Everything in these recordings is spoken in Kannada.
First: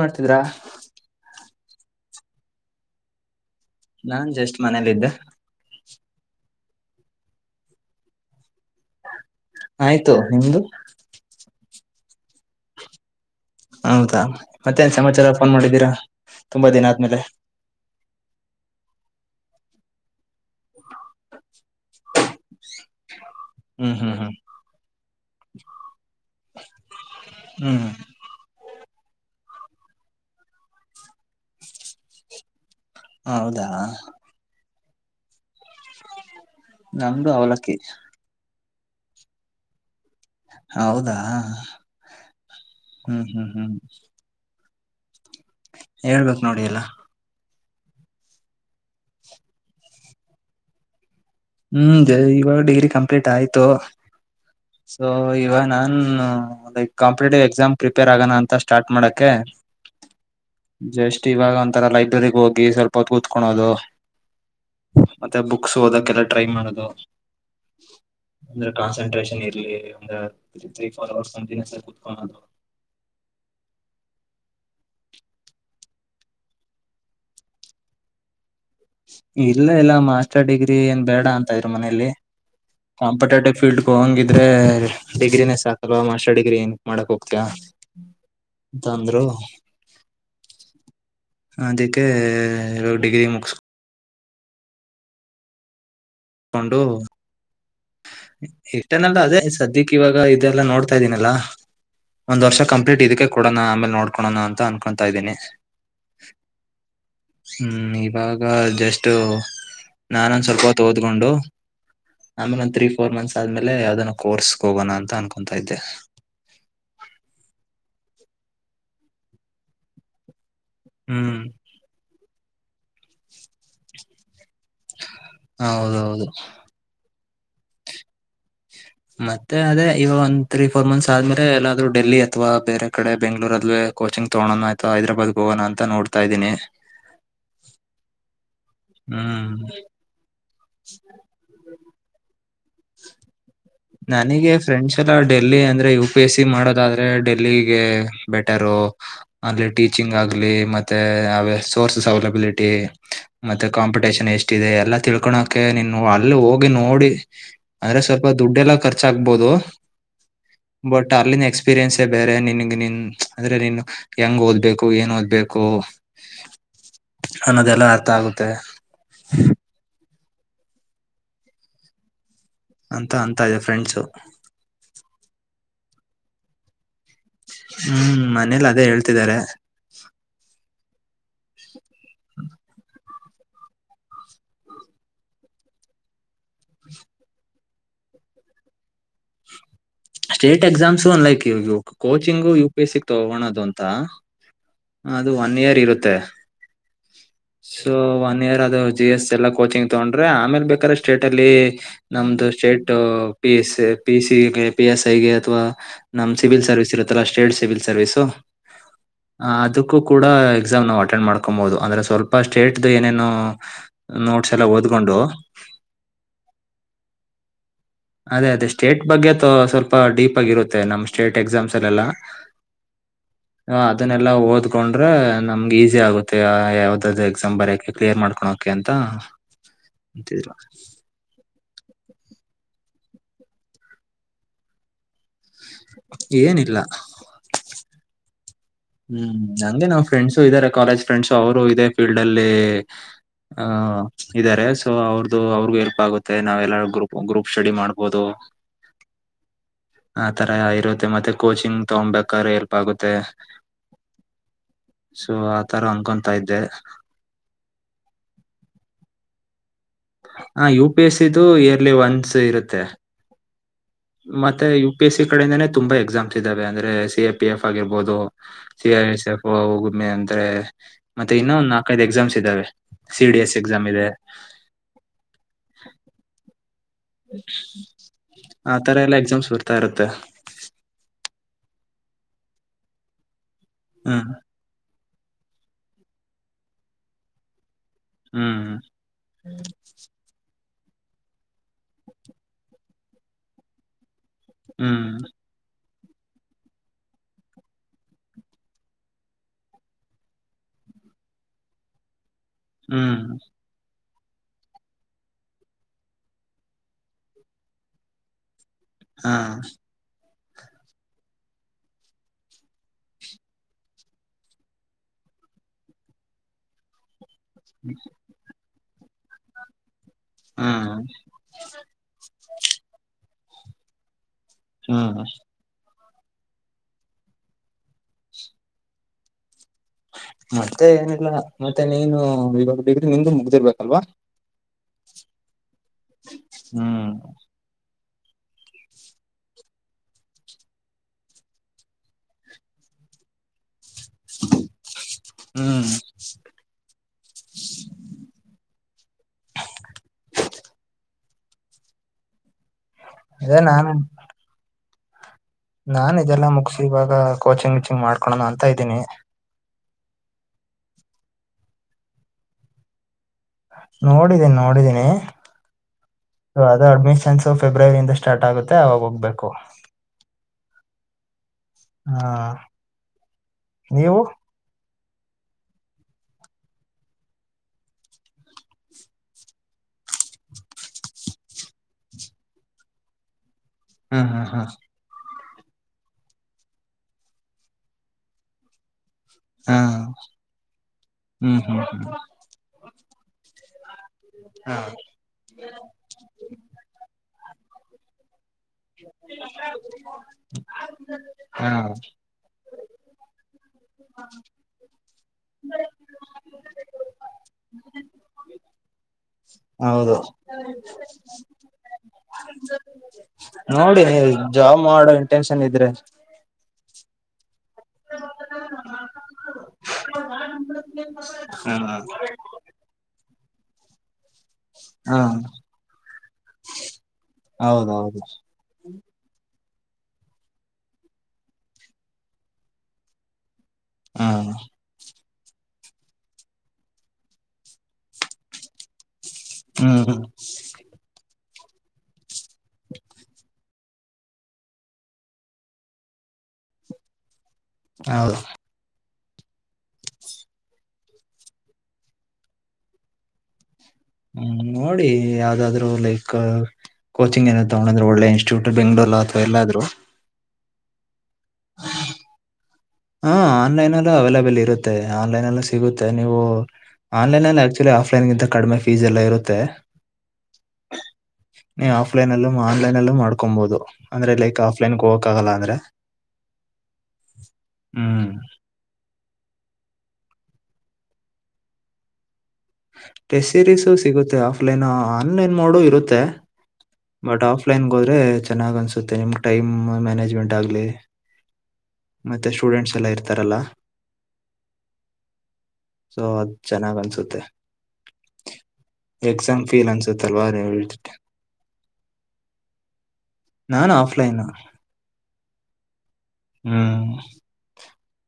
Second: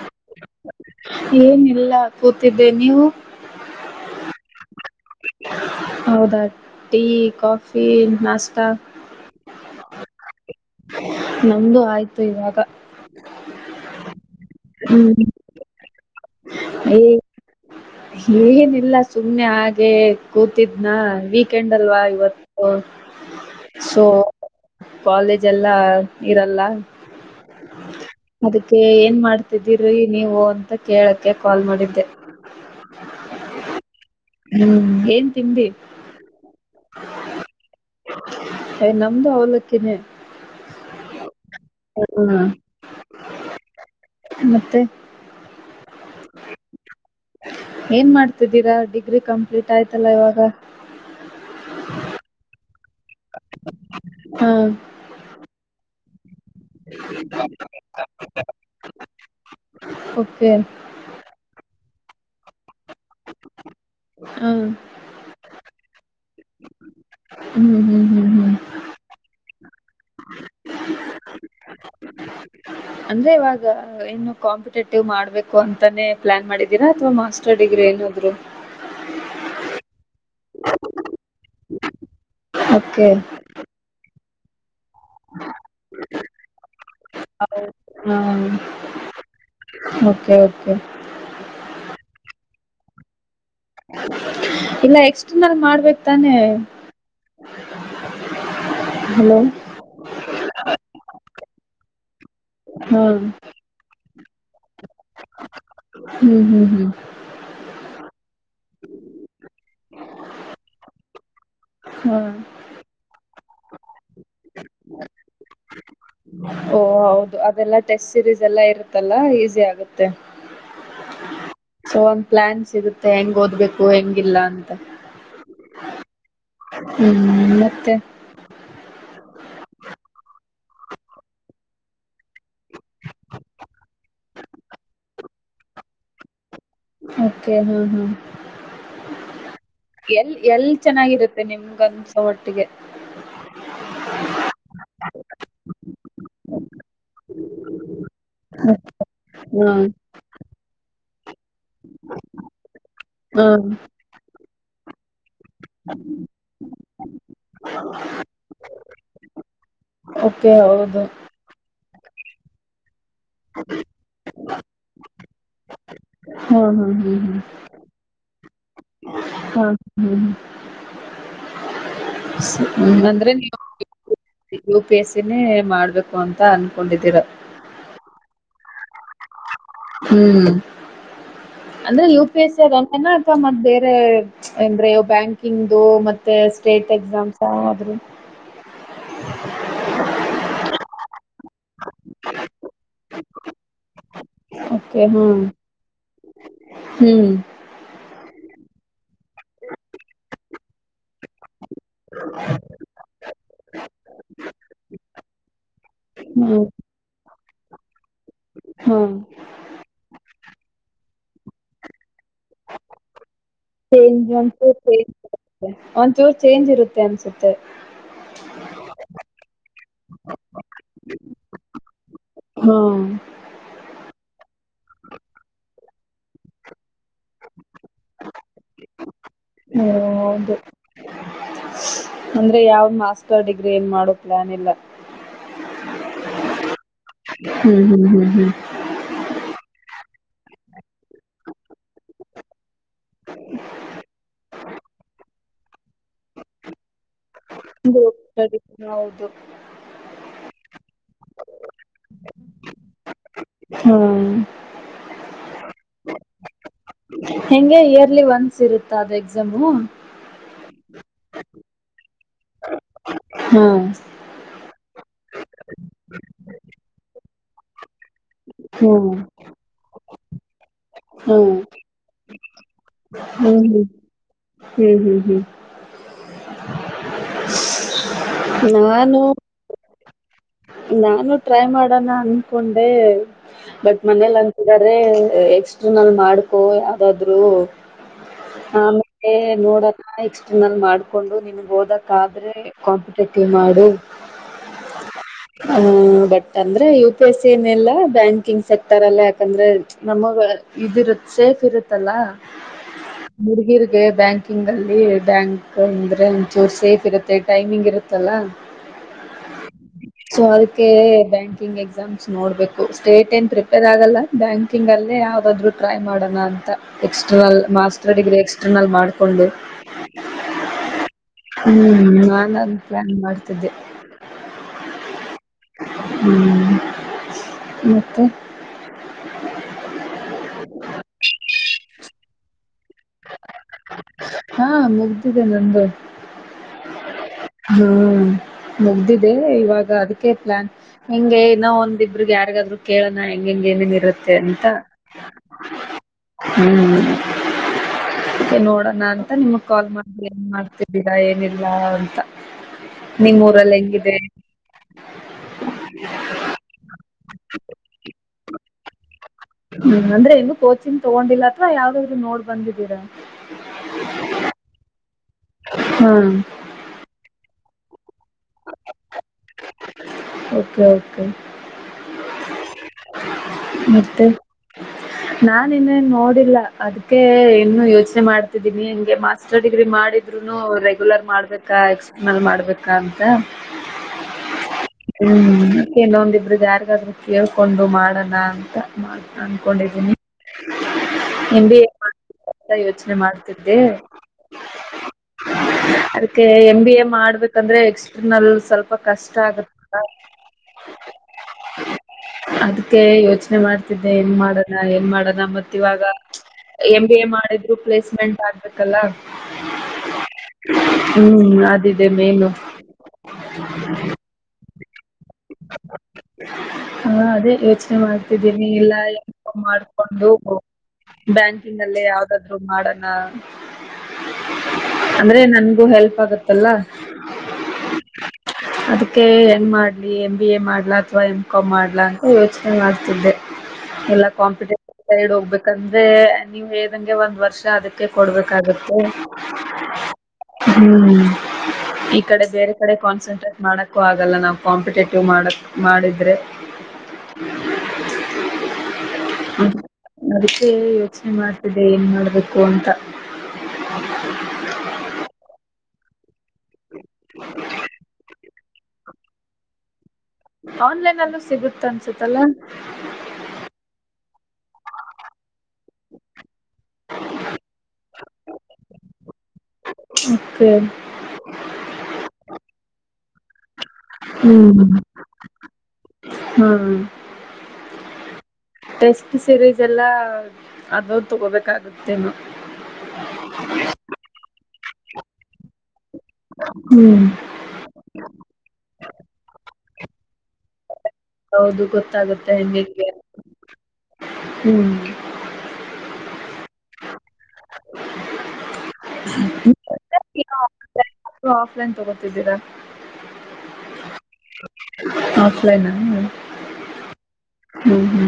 ಮಾಡ್ತಿದ್ರಾ ಏನಿಲ್ಲ ಕುತಿದ್ದೆ ನೀವು ನಾನ್ ಜ ಎಷ್ಟಟ್ ಮನಲ್ಲ ಇದಿದ್ದೆ ಹೌದತ ಟೀ ಕಾಫಿ ನಾಶ಼ ಆಯ್ತು ನಿಮ್ದು ಒಂದು ಆಯ್ತು ಇವಾಗ ಹೌದಾ ಮತ್ತೆನ್ ಹ್ಮ್ ಸಮಾಚಾರ ಫೋನ್ ಮಾಡಿದ್ದೀರಾ ತುಂಬಾ ದಿನ ಏ ಆದ್ಮೇಲೆ ಏನಿಲ್ಲ ಸುಮ್ಮನೆ ಹಾಗೆ ಕೂತಿದ್ನ ವೀಕೆಂಡ್ ಅಲ್ವಾ ಇವತ್ತು ಹ್ಮ್ ಸೋ ಹ್ಮ್ ಹ್ಮ್ ಕಾಲೇಜ್ ಎಲ್ಲಾ ಇರಲ್ಲ ಹ್ಮ್ ಅಕ್ಕೆ ಏನ್ ಮಾಡ್ತಿದ್ದೀರಿ ನೀವು ಅಂತ ಕೇಳ ಕಾಲ್ ಮಾಡಿದ್ದೆ ಹೌದಾ ಹ್ಮ್ ಏನ್ ತಿಂಡಿ ನಂಗು ಅವಲಕ್ಕೆ ಅಯ್ ನಮ್ದು ಅವಲಕ್ಕಿನ ಹೌದಾ ಹ್ಮ್ ಹ್ಮ್ ಹ್ಮ್ ತ್ತ ಹೇಳ್ಬೇಕು ನೋಡಿ ಎಲ್ಲ ಏನ್ ಮಾಡ್ತಿದ್ದೀರಾ ಡಿಗ್ರಿ ಕಂಪ್ಲೀಟ್ ಆಯ್ತಲ್ಲ ಇವಾಗ ಹ್ಮ್ [unintelligible] ಇವಾಗ ಡಿಗ್ರಿ ಕಂಪ್ಲೀಟ್ ಆಯ್ತು ಹಾ ಸೊ ಇವಗ ನಾನು ಹ ಲೈಕ್ ಕಾಂಪಿಟೇಟಿವ್ ಎಕ್ಸಾಮ್ ಪ್ರಿಪೇರ್ ಆಗೋಣ ಅಂತ ಸ್ಟಾರ್ಟ್ ಮಾಡಕ್ಕೆ ಓಕೆ ಜಸ್ಟ ಇವಾಗ ತರ ಲೈಬ್ರರಿಗ್ ಹೋಗಿ ಸ್ವಲ್ ಪೋತ್ ಕುತ್ಕೊಣೋದು ಹ್ಮ್ ಮತ್ತೆ ಬುಕ್ಸ್ ಓದಕ್ಕೆಲ್ಲ ಟ್ರೈ ಮಾಡೋದು. ಹ್ಮ್ ಹ್ಮ್ ಹ್ಮ್ ಹ್ಮ್ ಅಂದ್ರೆ ಕಾನ್ಸಂಟ್ರೇಷನ್ ಇ ಅಂದ್ರೆ ಥ್ರೀ ಫೋರ್ ಅವರ್ಸ್ ಕಂಟಿನ್ಯೂಸ್ ಆಗ್ ಕುತ್ಕೊಣೋದು. ಅಂದ್ರೆ ಇವಾಗ ಇನ್ನು ಕಾಂಪಿಟೇಟಿವ್ ಮಾಡ್ಬೇಕು ಅಂತಾನೇ ಪ್ಲಾನ್ ಮಾಡಿದ್ದೀರಾ ಅಥವಾ ಮಾಸ್ಟರ್ ಡಿಗ್ರಿ ಏನಾದ್ರು ಇಲ್ಲ ಇಲ್ಲ ಮಾಸ್ಟರ್ ಡಿಗ್ರಿ ಏನ್ ಬೇಡ ಅಂತ ಇದ್ರು ಮನೇಲಿ. ಓಕೆ ಕಾಂಪಿಟೇಟಿವ್ ಫೀಲ್ಡ್ ಗೆ ಹೋಗಂಗಿ ಅಂದ್ರೆ ಅದೇ ಡಿಗ್ರಿನೇ ಸಾಕಲ್ವಾ ಮಾಸ್ಟರ್ ಡಿಗ್ರಿ ಏನಕ್ ಮಾಡಕ್ ಹೋಗ್ತಿಯ ಹಾ ಅಂತ ಅಂದ್ರು ಓಕೆ ಓಕೆ ಅದಿಕ್ಕೆ ಇರೋ ಡಿಗ್ರಿ ಮುಗ್ಸ್ ಇಲ್ಲ ಎಕ್ಸ್ಟರ್ನಲ್ ಮಾಡ್ಬೇ ಕೊಂಡು ಎಕ್ಸ್ಟರ್ನಲ್ ಹಲೋ ಅದೇ ಸದ್ಯಕ್ ಇವಾಗ ಇದೆಲ್ಲ ನೋಡ್ತಾ ಇದ್ದೀನಲ್ಲ ಒಂದ್ ವರ್ಷ ಕಂಪ್ಲಟ್ ಹಾ ಇದಕ್ಕೆ ಕೊಡಣ ಆಮೇಲ್ ನೋಡ್ ಕೋಣನ ಅಂತ ಅನ್ಕೊಂತಾ ಇದೀನಿ. ಹ್ಮ್ ಹ್ಮ್ ಹ್ಮ್ ಹ್ಮ್ ಇವಾಗ ಜಸ್ಟು ನಾನೊಂದ್ ಸ್ವಲ್ಪ ಹೊತ್ತು ಹೋದ್ ದ್ಕೊಂಡು ಹಾ ಆಮೇಲೆ ಒಂದ್ ತ್ರೀ ಫೋರ್ ಮಂತ್ಸ್ ಅ ಆದ್ಮೇಲೆ ಯಾವ್ದಾನೋ ಕೋರ್ಸ್ ಗೋಗಣ ಅಂತ ಅನ್ಕೊಂತಾ ಇದ್ದೆ. ಓ ಹೌದು ಅದೆಲ್ಲ ಟೆಸ್ಟ್ ಸಿರೀಸ್ ಎಲ್ಲ ಇರುತ್ತಲ್ಲ ಈಸಿ ಆಗುತ್ತೆ. ಹ್ಮ್ ಸೊ ಒಂದ್ ಪ್ಲಾನ್ ಸಿಗುತ್ತೆ ಹೆಂಗ್ ಓದ್ಬೇಕು ಹೆಂಗಿಲ್ಲ ಅನ್ ಹೌದೌದು [inaudible] ಹ್ಮ್ ಮತ್ತೆ ಮತ್ತೆ ಅದೇ ಇವಾಗ ಒಂದ್ ತ್ರೀ ಫೋರ್ ಮಂತ್ಸ್ ಆದ್ಮೇಲೆ ಎಲ್ಲಾದ್ರು ಡೆಲ್ಲಿ ಅಥ್ವಾ ಬೇರೆ ಕಡೆ ಬೆಂಗ್ಳೂರಲ್ಲೇ ಕೋಚಿಂಗ್ ತಗೋಣನ ಅಯ್ತ್ವ ಹೈದ್ರಾಬಾದ್ಗೆ ಹೋಗೋಣ ಅಂತ ನೋಡ್ತಾ ಇದೀನಿ. ಓಕೆ ಹ್ಮ್ ಹ್ಮ್ ಹ್ಮ್ ಎಲ್ ಎಲ್ ಚೆನ್ನಾಗಿರುತ್ತೆ ನಿಮ್ ಗನ್ಸೊ ಮಟ್ಟಿಗೆ ನನಿಗೆ ಫ್ರೆಂಡ್ಶ್ ಲ ಡೆಲ್ಲಿ ಅಂದ್ರೆ ಯು ಪಿ ಎಸ್ ಸಿ ಮಾಡೋದಾದ್ರೆ ಡೆಲ್ಲಿಗೆ ಬೆಟರು ಅಲ್ಲಿ ಹ್ಮ್ ಟೀಚಿಂಗ್ ಆಗ್ಲಿ ಮ ಮತ್ತೆ ಅವೇ ಸೋರ್ಸಸ್ ಅವೈಲಬಿಲಿಟಿ ಮತ್ತೆ ಹ್ಮ್ ಕಾಂಪಿಟೇಷನ್ ಎಷ್ ಟ್ಟಿದೆ ಎಲ್ಲ ತಿಳ್ಕೊಣಕೆ ನೀನು ಅಲ್ಲಿ ಹೋಗಿ ನೋಡಿ ಅಂದ್ರೆ ಸ್ವಲ್ಪ ಎಲ್ಲ ಖರ್ಚಾಗ್ಬೋದು ಓಕೆ ಹೌದು ಬಟ್ ಅಲ್ಲಿನ್ ಎಕ್ಸ್ಪೀ ರಿಯನ್ಸೇ ಬೇರೆ ನಿನಗೆ ನಿನ್ ಆದ್ರೆ ನೀನು ಹೆಂಗ್ ಓದ್ಬೇಕು ಏನ್ ಓದ್ ಬೇಕು ಹಾ ಹಾ ಹ ಹ ತ್ತೆ ಹಾ ಹ್ಮ [inaudible] ಅಂತ ಅಂದ್ರೆ ಅಂತ ನೀ ಇದೆ ಫ್ರೆಂಡ್ಸು [unintelligible] ಯು ಪಿ ಎಸ್ಸಿ ನೆ ಮಾಡ್ಬೇಕು ಅಂತ ಅನ್ಕೊಂಡಿದ್ದೀರ. ಹ್ಮ್ ಮನೇಲ್ ಅದೇ ಹೇಳ್ತಿದ್ದಾರೆ. ಹ್ಮ್ ಅಂದ್ರೆ ಯು ಪಿ ಎಸ್ ಮ ಬೇರೆ ಏಂದ್ರೆ ಬ್ಯಾಂಕಿಂಗದು ಮತ್ತೆ ಸ್ಟೇಟ್ ಎಕ್ಸಾಮ್ ಆದ್ರೆ ಸ್ಟೇಟ್ ಎಕ್ಸಾಮ್ಸುನ್ like coaching U P S C ತಗೋಳೋದು ಅಂತ. ಓಕೆ ಅದು ಹ್ಮ್ ಒನ್ ಇಯರ್ ಇರುತ್ತೆ ಹ್ಮ್ ಸೊ ಒನ್ ಇಯರ್ ಅದು ಜಿ ಎಸ್ ಎಲ್ಲ ಕೋಚಿಂಗ ತಗೊಂಡ್ರ ಆಮೇಲೆ ಬೇಕಾರೆಷ್ಟ ಸ್ಟೇಟ್ ಅಲ್ಲಿ ನಮ್ದು state P S P C P S ಐಗೆ ಅಥವಾ ನಮ್ ಸಿವಲ್ ಹ್ಮ್ ಸರ್ವಿಸ್ ಇರುತ್ತಲ್ಲ ಸ್ಟೇಟ್ ಸಿವಿಲ್ ಸರ್ವ್ ಹ್ಮ್ ಅದಕ್ಕೂ ಕೂಡ ಎಸಾಮ ನವು ಅಟೆಂಡ್ ಮಾಡ್ಕೊಬುದು ಅಂದ್ರೆ ಸ್ವಪ ಚಂಜ್ ನೋಟ್ಸ್ ಎಲ್ಲ ಒಂಚೂರ್ ಚೇಂಜ್ ಓದ್ಕೊಂಡು ಇರುತ್ತೆ ಒಂಚೂರು ಚೇಂಜ್ ಇರುತ್ತೆ ಅನ್ಸುತ್ತೆ. ಅದೇ ಅದೇ ಸ್ಟೇಟ್ ಬಗ್ಗೆ ಸ್ವಲ್ಪ ಡೀಪ್ ಆಗಿ ಇರುತ್ತೆ ನಮ ಸ್ಟೇಟ್ ಎಕ್ಸಾಮ್ಸ್ಲಲ್ಲ ಹ್ಮ್ ಅದನ್ನೆಲ್ಲಾ ಓದ್ಕೊಂಡ್ರ ನಮ ಈ. ಆಗುತ್ತೆ ಯ ಎಕ್ಸಾಮ್ ಬರೆಯಕೆ ಕ್ಲಿಯರ್ ಮಾಡ್ಕೊಕೆ ಅಂತ ಹ್ಮ್, ಅಂತಿದ್ರು. ಹೌದು ಸರ್ ಡಿಗ್ರಿ ಏನು ಮಾಡೋ ಪ್ಲ್ಯಾನ್ ಇಲ್ಲ. ಏನಿಲ್ಲ ಹ್ಮ್ ಹ್ಮ್ ಹ್ಮ್ ಹ್ಮ್. ಹ್ಮ್ ಹಂಗೆ ನಾವ್ ಫ್ರೆಂಡ್ಸು ಇದಾರೆ ಕಾಲೇಜ್ ಫೆಂಡ್ಸು ಅವರು ಇದೇ ಫೀಲ್ಡ್ ದಲ್ಲಿ ಹ್ಞಾಂ ಇದಾರೆ ಸೋ ಅವ್ರ್ ಅದು ಅವ್ರ್ಗೂ ಹೆಲ್ಪ್ ಆಗುತ್ತೆ ನಾವೆಲ್ಲರು ಗ್ರೂಪ್ ಗ್ರೂಪ್ ಸ್ಟಡಿ ಮಾಡ್ಬೋದು, ಹೌದು ಆ ತರ ಆ ಇರುತ್ ಮತ್ತೆ ಮತ್ತೆ ಕೋಚಿಂಗ್ ತಗೊಂಬೇಕಾದ್ರೆ ಹೆಲ್ಪ್ ಆಗುತ್ತೆ ತಾ. ಇದು ಆತರ ಅನ್ಕೊಂತಾ ಇದ್ದೆ. ಹೆಂಗೆ ಇಯರ್ಲಿ ವನ್ಸ್ ಇರುತ್ತಾ ಅದು ಎಕ್ಸಾಮು? ಹಾ ಯುಪಿಎಸ್ಸಿದು ಇಯರ್ರ್ಲಿ ವನ್ಸ್ ಇರುತ್ತೆ ಹಾ ಹ್ಮ್ ಮತ್ತೆ ಯು ಪಿಸಿ ಕಡೆಯಿಂದಾನೆ ತುಂಬಾ ಎಕ್ಸಾಮ್ಸ್ ಇದಾವೆ ಅಂದ್ರೆ ಸಿಎಪಿಫ್ ಆಗಿರ್ ಬೋದು ಹ್ಮ್ ಸಿಐಎಸ್ಎಫ್ ಹೋ ಹೋಗುದ್ ಮೆ ಅಂದ್ರೆ ಮತ್ತೆ ಇನ್ನ ಹ್ಮ್ ಒಂದ್ ನಾಲ್ಕ್ ಐದ್ ಎಕ್ಸಾಮ್ [unintelligible] ಇದಾವೆ. ಸಿ ಡಿ ಎಸ್ ಹ್ಮ್ ಎಕ್ಸಾಮ್ ಇದೆ. ಹ್ಮ್ ಹ್ಮ್ ಹ್ಮ್ ಆತರ ಎಲ್ಲ ನಾನು ಎಕ್ಸಾಮ್ಸ್ ಬರ್ತಾ ಇರತ್ತೆ. ತ್ತೆ. ನಾನು ಟ್ರೈ ಮಾಡೋಣ ಅಂದ್ಕೊಂಡೆ. ಬಟ್ ಹ್ಮ್ ಮನೇಲಿ ಅಂತಿದ್ದಾರೆೆ. ಎಕ್ಸ್ಟರ್ನಲ್ ಮಾಡ್ಕೊ ಯಾವುದಾದ್ರೂ. ಹ್ಮ್ ಆಮೇಲೆ ನೋಡ [unintelligible] ಮಾಡ್ಕೊಂಡು ನಿನಗ್ ಓದಕ್ ಆದ್ರೆ ಕಾಂಪಿಟೇಟಿವ್ ಮಾಡು. ಹ್ಮ್. ಹ ಬಟ್ ಅಂದ್ರೆ ಯು ಪಿ ಎಸ್ಸ ನ್ ಎಲ್ಲ ಬ್ಯಾಂಕಿಂಗ್ ಸೆಕ್ಟರ್ ಅಲ್ಲ ಯಾಕಂದ್ರೆ ನಮಗ ಇದಿರುತ್ತ ಸೇಫ್ ಇರುತ್ತಲ್ಲ. ಹ್ಮ್. ಹುಡುಗಿರ್ಗೆ ಬ್ಯಾಂಕಿಂಗ್ ಅಲ್ಲಿ ಬ್ಯಾಂಕ್ ಅಂದ್ರೆ ಒಂಚೂರು ಸೇಫ್ ಇರುತ್ತೆ ಟೈಮಿಂಗ್ ಇರುತ್ತಲ್ಲ. ಹಾ. ಸೊ ಅದಕ್ಕೆ ಬ್ಯಾಂಕಿಂಗ್ ಎಕ್ಸಾಮ್ಸ್ ನೋಡ್ಬೇಕು ಸ್ಟೇಟ್ ಏನ್ ಪ್ರಿಪೇರ್ ಆಗಲ್ಲ ಬ್ಯಾಂಕಿಂಗ್ ಅಲ್ಲೇ ಯಾವದಾದ್ರು ಟ್ರೈ ಮಾಡೋಣ ಅಂತ ಎಕ್ಸ್. ಹಾ ಮಾಸ್ಟರ್ ಡಿಗ್ರಿ ಎಕ್ಸ್ ಅಮಲ್ ಮಾಡಿಕೊಂಡು ಹ್ಮ್ ಹ್ಮ್ ನಾನದು ಪ್ಲಾನ್ ಮಾಡ ತಿದೆ. ಹ್ಮ. ಹ್ಮ್ ಮತ್ತೆ. ಮತ್ತೆ ಏನಿಲ್ಲ ಮತ್ತೆ ನೀನು. ಹ ಡಿಗ್ರಿ ನಿಂದುು ಮುಗ್ದಿರ್ಬೇಕಲ್ವಾ ಹಾ ಮುಗ್ದಿದೆ ನಂದು ಹ್ಮ್ ಹ್ಮ್ ಮುಗ್ದಿದೆ ಇವಾಗ ಅದಕ್ಕೆ ಪ್ಲಾನ್ ಹೆಂಗೆ ಇನ್ನೋ ಒಂದಿಬ್ರಿಗೆ ಯಾರಿಗಾದ್ರು ಕೇಳೋಣ ಹೆಂಗ ಹೆಂಗ ಅಂತ ಹ್ಮ್ ಹ್ಮೆ ನೋಡೋಣ ಅಂತ ನಿಗ್ ಕಾಲ್ ಮಾಡ ಏನ್ ಮಾಡ್ತಿದ್ದೀರಾ ಏ ಎಲ್ಲ ಅಂತ ನಿಮ್ಮ ೂರಲ್ಲಿ ಹೆಂಗಿದೆ ನಾಾನ ಜಲ್ಲ ಮುಕ್ಿಸಿ ಬ ಇ ಕೋಚಂಗ್ ವಿಚಿ್ ಮಾಡ್ಕೋಣ ಹತಾ ಇದ್ದೀನಿ ಹ್ಮ ಅಂದ್ರೆ ಇನ್ನುೂ ಕೋಚಿಂಗ್ ತಗೊಂಡಿಲ್ಲ ಅಥವಾ ಯಾವ್ದಾದ್ರು ನೋಡ್ ಬಂದಿದ್ದೀರಾ ನೋಡಿದೀನಿ ನೋಡಿದ್ದೀನಿ ಹ್ಮ್ ಅದು ಅಡ್ಮಿಷನ್ ಸೊ ಫೆಬ್ರವರಿಯಿಂದ ಸ್ಟಾರ್ಟ್ ಆಗುತ್ತೆ ಆಾಗ ಹೋಗ್ಬೇಕು ಓಕೆ ಓಕೆ ಹಾ ನೀವು ನಾ ಇನ್ನೇನ್ ನೋಡಿಲ್ಲ ಅದ್ಕ ಇನ್ನು ಯೋಚನೆ ಮಾಡ್ತಿದ್ದೀನಿ ಹೆಂಗೆ ಮಾಸ್ಟರ್ ಡಿಗ್ರಿ ಮಾಡಿದ್ರುನು ರೆಗ್ಯುಲರ್ ಮಾಡ್ಬೇಕಾ ಎಕ್ಸ್ಟರ್ನಲ್ ಮಾಡ್ಬೇಕಾ ಅಂತ ಹ್ಮ್ ಹ್ಮ್ ಹ್ಮ್ ಹ್ಮ್ ಇನ್ನೊಂದಿಬ್ರ ಯಾರಿಗಾದ್ೂ ಕೇಳ್ಕೊಂಡು ಮಾಡೋಣ ಅಂತ ಅನ್ಕೊಂಡನಿ ಹ್ಮ್ ಹ್ಮ್ ಹ್ಮ್ ಹ್ಮ್ ಯೋಚನೆ ಮಾಡ್ತಿದ್ದೆ ಹಾ ಅದಕ್ಕೆ ಎ ಬಿ ಎ ಮಾಡ್ಬೇಕ ಂದ್ರೆ ಎಕ್ಸ್ಟರ್ನಲ್ ಸ್ವಲ್ಪ ಕಷ್ಟ ಆಗುತ್ತೆ ಹಾ ಅದಕ್ಕೆ ಯೋಚನೆ ಮಾಡ್ತಿದ್ದೆ ಏನ್ ಮಾಡಣ ಏನ್ ಮಾಡ ತ್ ಇವಾಗ ಎ ಬಿ ಎ ಮಾಡಿದ್ರು ಪ್ಲೇಸ್ಮೆಂಟ್ ಆಗ್ಬೇಕಲ್ಲ ಹೌದು ಹ್ಮ ಅದಿದೆ ಮೇ ಮಾಡಟೆನ್ಷನ್ ಇದ್ರೆ ನಮ್ಮ ಅ ೆ ಮಾಡ್ತಿದ್ದೀನಿ ಇಲ್ಲ ಮಾಡ್ಕೊಂಡು ಹಾ ಬ್ಯಾಂಕಿಂಗ್ ನಲ್ಲಿ ಯಾವ್ದಾದ್ರು ಮಾಡಣ ಹಾ ಅಂದ್ರೆ ನನ್ಗೂ ಹೆಲ್ಪ್ ಆಗತ್ತಲ್ಲ ಹೌದೌದು ಅದ ಏನ್ ಮಾಡ್ಲಿ ಎ್ ಬಿ ಎ ಮಾಡ್ಲಾ ಅಥವಾ ಎಮ್ ಕಾಾಮ್ ಮಾಡ್ಲಾ ಅಂತ ಯೋಚನೆ ಮಾಡ್ತಿದ್ದೆ ಎಲ್ಲ ಹಾ ಹ್ಮ್ ಕಾಂಪಿಟ್ ಸೈಡ್ ಹೋಗ ಬಂದ್ರೆ ನೀವ್ ಹೇಳ್ದಂಗೆ ಒಂದ್ ವರ್ಷ ಅದಕ್ಕೆ ಕೊಡ್ಬೇಕಾಗತ್ತೆ ಹ್ಮ್ ಹ್ಮ್ ಹ ಈ ಕಡೆ ಬೇರೆ ಕಡೆ ಕಾನ್ಸೆಂಟ್ರೇಟ್ ಮಾಡ ಆಗಲ್ಲ ನಾವು ಕಾಂಪಿಟೇಟಿವ್ ಮಾಡಕ್ ಮಾಡಿದ್ರೆ. ಹೌದು. ಅದಕ್ಕೆ ಯೋಚನೆ ಮಾಡ್ತಿದ್ದೆ ಏನ್ ಮಾಡ್ಬೇಕು ಅಂತ. ಹ್ಮ್ ನೋಡಿ ಯಾವ್ದಾದ್ರು ಲೈಕ್. ಕೋಚಿಂಗ್ ಏನ ತಗೋಂದ್ರೆ ಒಳ್ಳೆ ಇನ್ಸ್ಟಿಟ್ಯೂಟ್ ಬೆಂಗಂಗಳೂರು ಅಥವಾ ಎಲ್ಲಾದ್ರೂ ಆನ್ಲೈನ್ ಅಲ್ಲು ಸಿಗುತ್ತ ಅನ್ಸತ್ತಲ್ಲ. ಹಾ ಆನ್ಲೈನಲ್ಲೂ ಅವೈಲಬಲ್ ಇರುತ್ತೆ ಆನ್ಲೈನ್ ನಲ್ಲೂ ಸಿಗುತ್ತೆ ನೀವು ಆನ್ಲೈನ್ ಆಕ್ಚುಲಿ ಆಫ್ಲೈನ್ಗಿಂತ ಕಡಿಮೆ ಫೀಸ್ ಎಲ್ಲ ಇರುತ್ತೆ. ಓಕೆ. ಆಫ್ಲೈನ್ಲಾಲೂ ಆನ್ಲೈನ್ಲೂ ಮಾಡ್ಕೊಬಹುದು. ಅಂದ್ರೆ ಲೈಕ್ ಆಫ್ಲೈನ್ಗೆ ಹೋಗಕ್ ಆಗಲ್ಲ ಅಂದ್ರೆ. ಹಾ ಹ್ಮ್ ಸ್ಟ್ ಸರೀಸ್ ಎಲ್ಲ ಅದದು ತಗೋಬೇಕಾಗುತ್ತೆ. ಟೆಸ್ಟ್ ಸಿರಸು ಸಿಗುತ್ತೆ. ಆಪ್ಲೈನ್ ಆನ್ಲೈನ್ ಮೂಡು ಇರುತ್ತೆ. ಹ್ಮ್ ಬಟ್ ಆಫ್ಲೈನ್ ಹೋದ್ರೆ ಚೆನ್ನ್ ಅನ್ಸುತ್ತೆ ನಿಮ್ ಟೈಮ್. ಮ್ಯಾನೇಜ್ಮೆಂಟ್ ಆಗಲಿ. ಹೌದು ಗೊತ್ತಾಗುತ್ತೆ ಹೆಂಗೆಂಗೆ ಇರ್ತಾರಲ್ಲ ಹ್ಮ್. ಸೊ ಅದ್ ಚೆನ್ನಾಗ್ ಅನ್ಸುತ್ತೆ. ಎಕ್ಸಂ ಫೀಲ್ ಅನ್ಸುತ್ತೆ ಅಲ್ವಾ ಆಫ್ಲೈನ್ ತಗೋತಿದ್ದೀರಾ ನಾನು ಆಫ್ಲೈನ್. ಆಫ್ಲೈನ್ ನಾ. ಹ್ಮ್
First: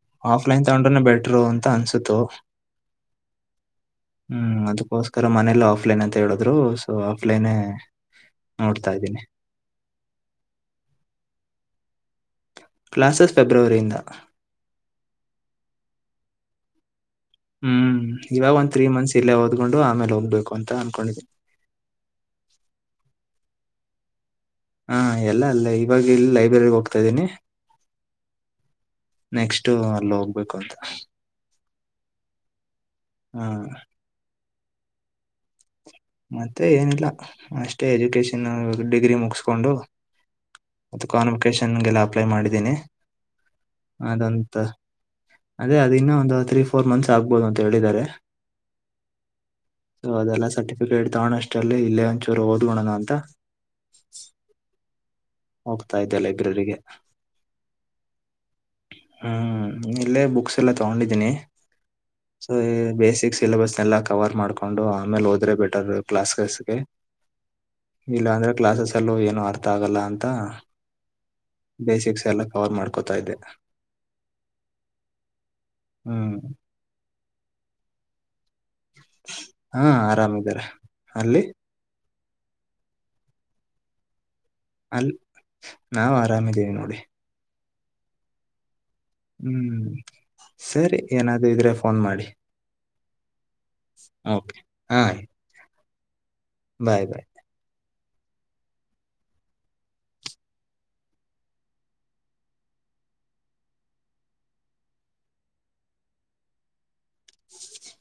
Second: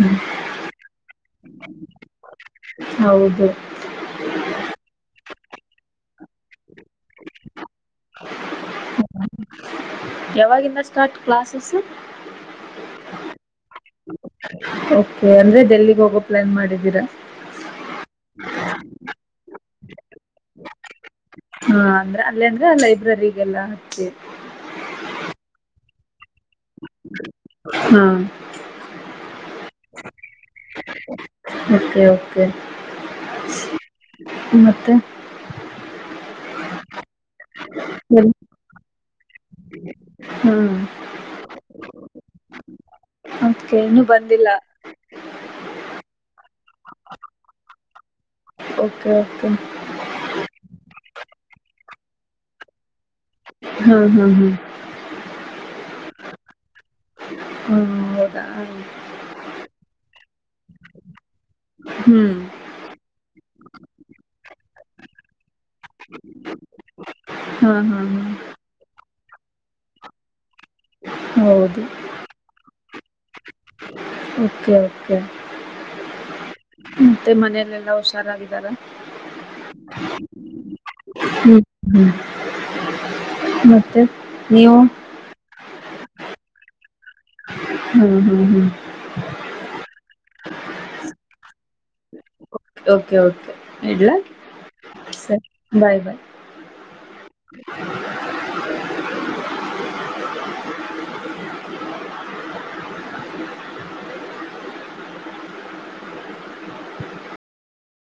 ಹ್ಮ್ ಆಫ್ಲೈನ್ ತಗೊಂಡ್ರ ಬೆಟ್ ಬೆಟ್ರೂ ಅಂತ ಅನ್ಸತು. ಹೌದು ಹ್ಮ್ ಅದುಕೋಸ್ ತರ ಮನೆಯಲ್ಲ ಆಫ್ಲೈನ್ ಅಂತ ಹೇಳಿದ್ರು ಸೊ ಆಫ್ಲೈನೆ ನೋಡ್ತಾ ಇದ್ದೀನಿ ಯಾವಾಗಿಂದ ಸ್ಟಾರ್ಟ್ ಕ್ಲಾಸಸ್ ಕ್ಲಾಸಸ್ ಫೆಬ್ರವರಿಯಿಂದ ಓಕೆ ಅಂದ್ರೆ ಡೆಲ್ಲಿಗೆ ಹೋಗೋ ಪ್ಲಾನ್ ಮಾಡಿದ್ದೀರಾ ಹ್ಮ್ ಇವಾಗಂತ ತ್ರೀ ಮಂತ್ಸ್ ಇಲ್ಲೇಓದ್ೊಂಡು ಆಮೇಲೆ ಹೋಗ್ಬೇಕು ಅಂತ ಅನ್ಕೊಂಡಿದೆ ಹಾ ಅಂದ್ರೆ ಅಲ್ಲ ಅಂದ್ರೆ ಲೈಬ್ರರಿಗೆಲ್ಲಾ ಹಚ್ಚಿ ಹಾ ಎಲ್ಲ ಅಲ್ಲ ಈ ಇವಾಗ ಇಲ್ಲ [unintelligible] ಲೈಬ್ರರಿ ಹೋಗ್ತಾ ಇದ್ದೀನಿ ಹಾ ನೆಕ್ಸ್ಟ್ ಅಲ್ಲಿ ಹೋಗ್ಬೇಕು ಅಂತ ಓಕೆ ಓಕೆ ಹ್ಮ ಮತ್ತೆ ಮತ್ತೆ ಏನಿಲ್ಲ ಅಷ್ಟೇ ಎಜುಕೇಷನ್ ಡಿಗ್ರಿ ಮುಗಿಸ್ಕೊಂಡು ಹ್ಮ್ ಮತ್ತು ಕ್ವಾನಿಫಿಕೇೇಶನ್ಗೆಲ್ಲ ಅಪ್ಲೈ ಮಾಡಿದ್ದೀನಿ ಓಕೆ ಇನ್ನು ಬಂದಿಲ್ಲ ಅದಂತ ಅದೇ ಅದ ಇನ್ನೂ ಒಂದು ತ್ರೀ ಫೋರ್ ಮಂತ್ಸ್ ಆಗ್ಬೋದು ಅಂತ ಹೇಳಿದ್ದಾರೆ ಓಕೆ ಓಕೆ ಸೊ ಅದೆಲ್ಲ ಸರ್ಟಿಫ ತಾಣ ಅಷ್ಟಲ್ಲಿ ಇಲ್ಲೇ ಒಂಚೂರು ಒಡ್ಕೊಳೊಣ ಅಂತ ಹಾ ಹಾ ಹಾ ಹೋಗ್ತಾ ಇದೆ ಲೈಬ್ರರಿಗೆ ಹ್ಮ್ ಹೌದಾ ಹ್ಮ ಇಲ್ಲೇ ಬುಕ್ಸ್ ಎಲ್ಲ ತಗೊಂಡಿದೀನಿ ಹ್ಮ್ ಬೇಸಿಕ್ ಸಿಲೆಬಸ್ ಕವರ್ ಮಾಡ್ ಕೊಂಡು ಆಮೇಲೆೋದ್ರೆ ಬೆಟ್ ಕ್ಲಸ್ಗೆ ಹಾ ಹಾ ಇಲ್ಲ ಹಾ ಅಂದ್ರೆ ಕ್ಲಾಸಸ್ಲ್ಲ ಅರ್ಥ ಆಗಲ್ಲ ಅಂತ ತ್ತ ಹೌದು ಬೇಸಿಕ್ಸ್ ಎಲ್ಲ ಕವರ್ ಮಾಡ್ತ ಗೊತ್ತಾ ಇದೆ ಓಕೆ ಓಕೆ ಹ್ಮ್ ಹ್ಮ್ಮ್ ಮತ್ತ ಮನೇಲೆಲ್ಲ ಹುಷಾರಾಗಿ ಹ್ಮ ಹಾ ಆರಾಮಿದ್ದಾರೆ ಅಲ್ಲಿ ಹ್ಮ್ ಮತ್ತೆ ನೀವು ಅಲ್ಲಿ ನಾವು ಆರಾಮಿದ್ದೀವಿ ನೋಡಿ ಹ್ಮ್ ಹ್ಮ್ ಹ್ಮ್ ಹ್ಮ್ ಸರಿ ಏನಾದ್ರೂ ಇದ್ರೆ ಫೋನ್ ಮಾಡಿ ಓಕೆ ಕೆ ಇಡ್ಲ ಓಕೆ ಹಾಂ ಸರಿ ಬಾಯ್ ಬಾಯ್ ಬಾಯ್ ಬಾಯ್